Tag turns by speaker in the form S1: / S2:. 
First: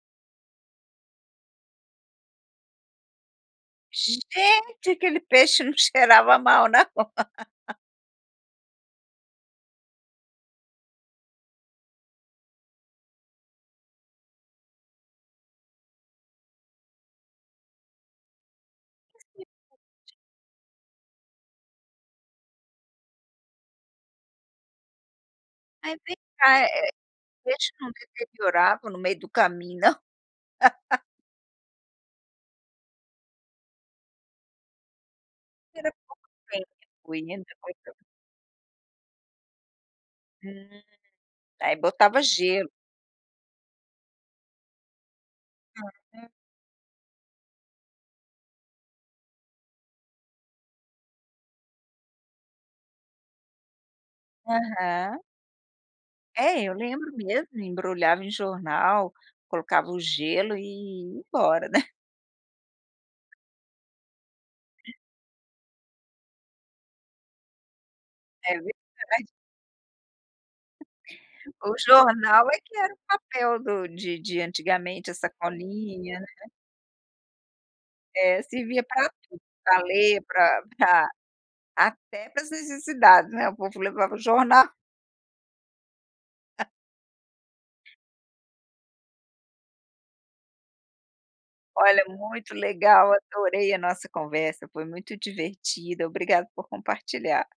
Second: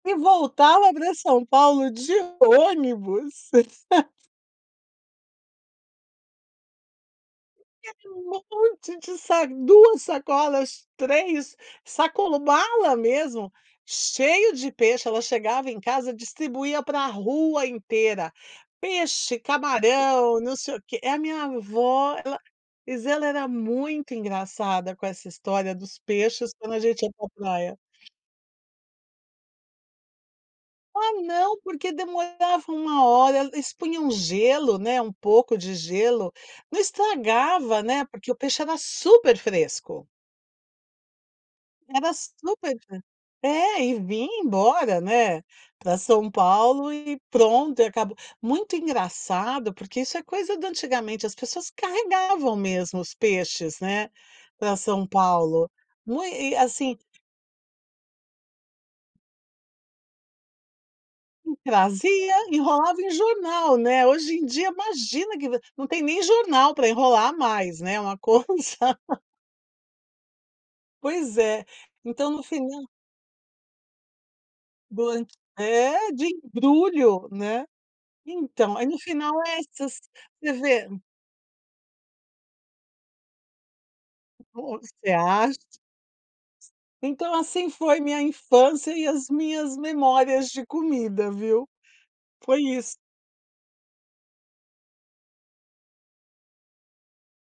S1: E voltava pra São Paulo de ônibus.
S2: Gente, aquele peixe não cheirava mal não?
S1: Tinha ali um monte de sa 2 sacolas, 3 sacolas. Sacolão, mala mesmo, cheia de peixe. Ela chegava em casa e distribuía pra rua inteira: peixe,
S2: [unintelligible]
S1: camarão, não sei o quê. É, a minha vó, ela mas era era muito engraçada com essa história
S2: Aí,
S1: dos
S2: vem
S1: peixes
S2: cá. Eh
S1: quando a
S2: eh,
S1: gente ia pra
S2: peixe
S1: praia.
S2: não deteriorava no meio do caminho, não?
S1: Ah, não. Porque demorava 1 hora. Eles punham gelo, né. Um pouco de gelo. Não estragava,
S2: [unintelligible]
S1: né, porque o peixe era super fresco.
S2: Hum. Aí
S1: Era
S2: botava
S1: super
S2: gelo.
S1: [unintelligible] É, e vinha embora, né,
S2: Ah,
S1: pra São
S2: é?
S1: Paulo e pronto. E acaba muito engraçado, porque isso é coisa do antigamente. As pessoas carregavam mesmo os peixes, né, pra São
S2: Aham.
S1: Paulo. Não é? E,
S2: É, eu
S1: assim
S2: lembro mesmo. Embrulhava em jornal, colocava o gelo e ia
S1: Hum,
S2: embora, né?
S1: trazia. Enrolava em jornal, né. Hoje em dia, imagina que va não tem nem jornal pra enrolar mais, né. Uma coisa.
S2: É verdade.
S1: Pois é.
S2: O
S1: Então, no
S2: jornal é que
S1: final.
S2: era o papel do de de antigamente, a
S1: Boa é,
S2: sacolinha,
S1: de
S2: né.
S1: embrulho, né.
S2: É,
S1: Então,
S2: servia
S1: aí no
S2: pra
S1: final
S2: tudo:
S1: é
S2: pra
S1: essas
S2: ler,
S1: você
S2: pra
S1: vê.
S2: pra até para as necessidades, né, o povo levava o jornal.
S1: Você acha? Então assim foi minha infância e as minhas memórias de comida, viu.
S2: Olha, muito
S1: Foi isso.
S2: legal. Adorei a nossa conversa. Foi muito divertida. Obrigado por compartilhar.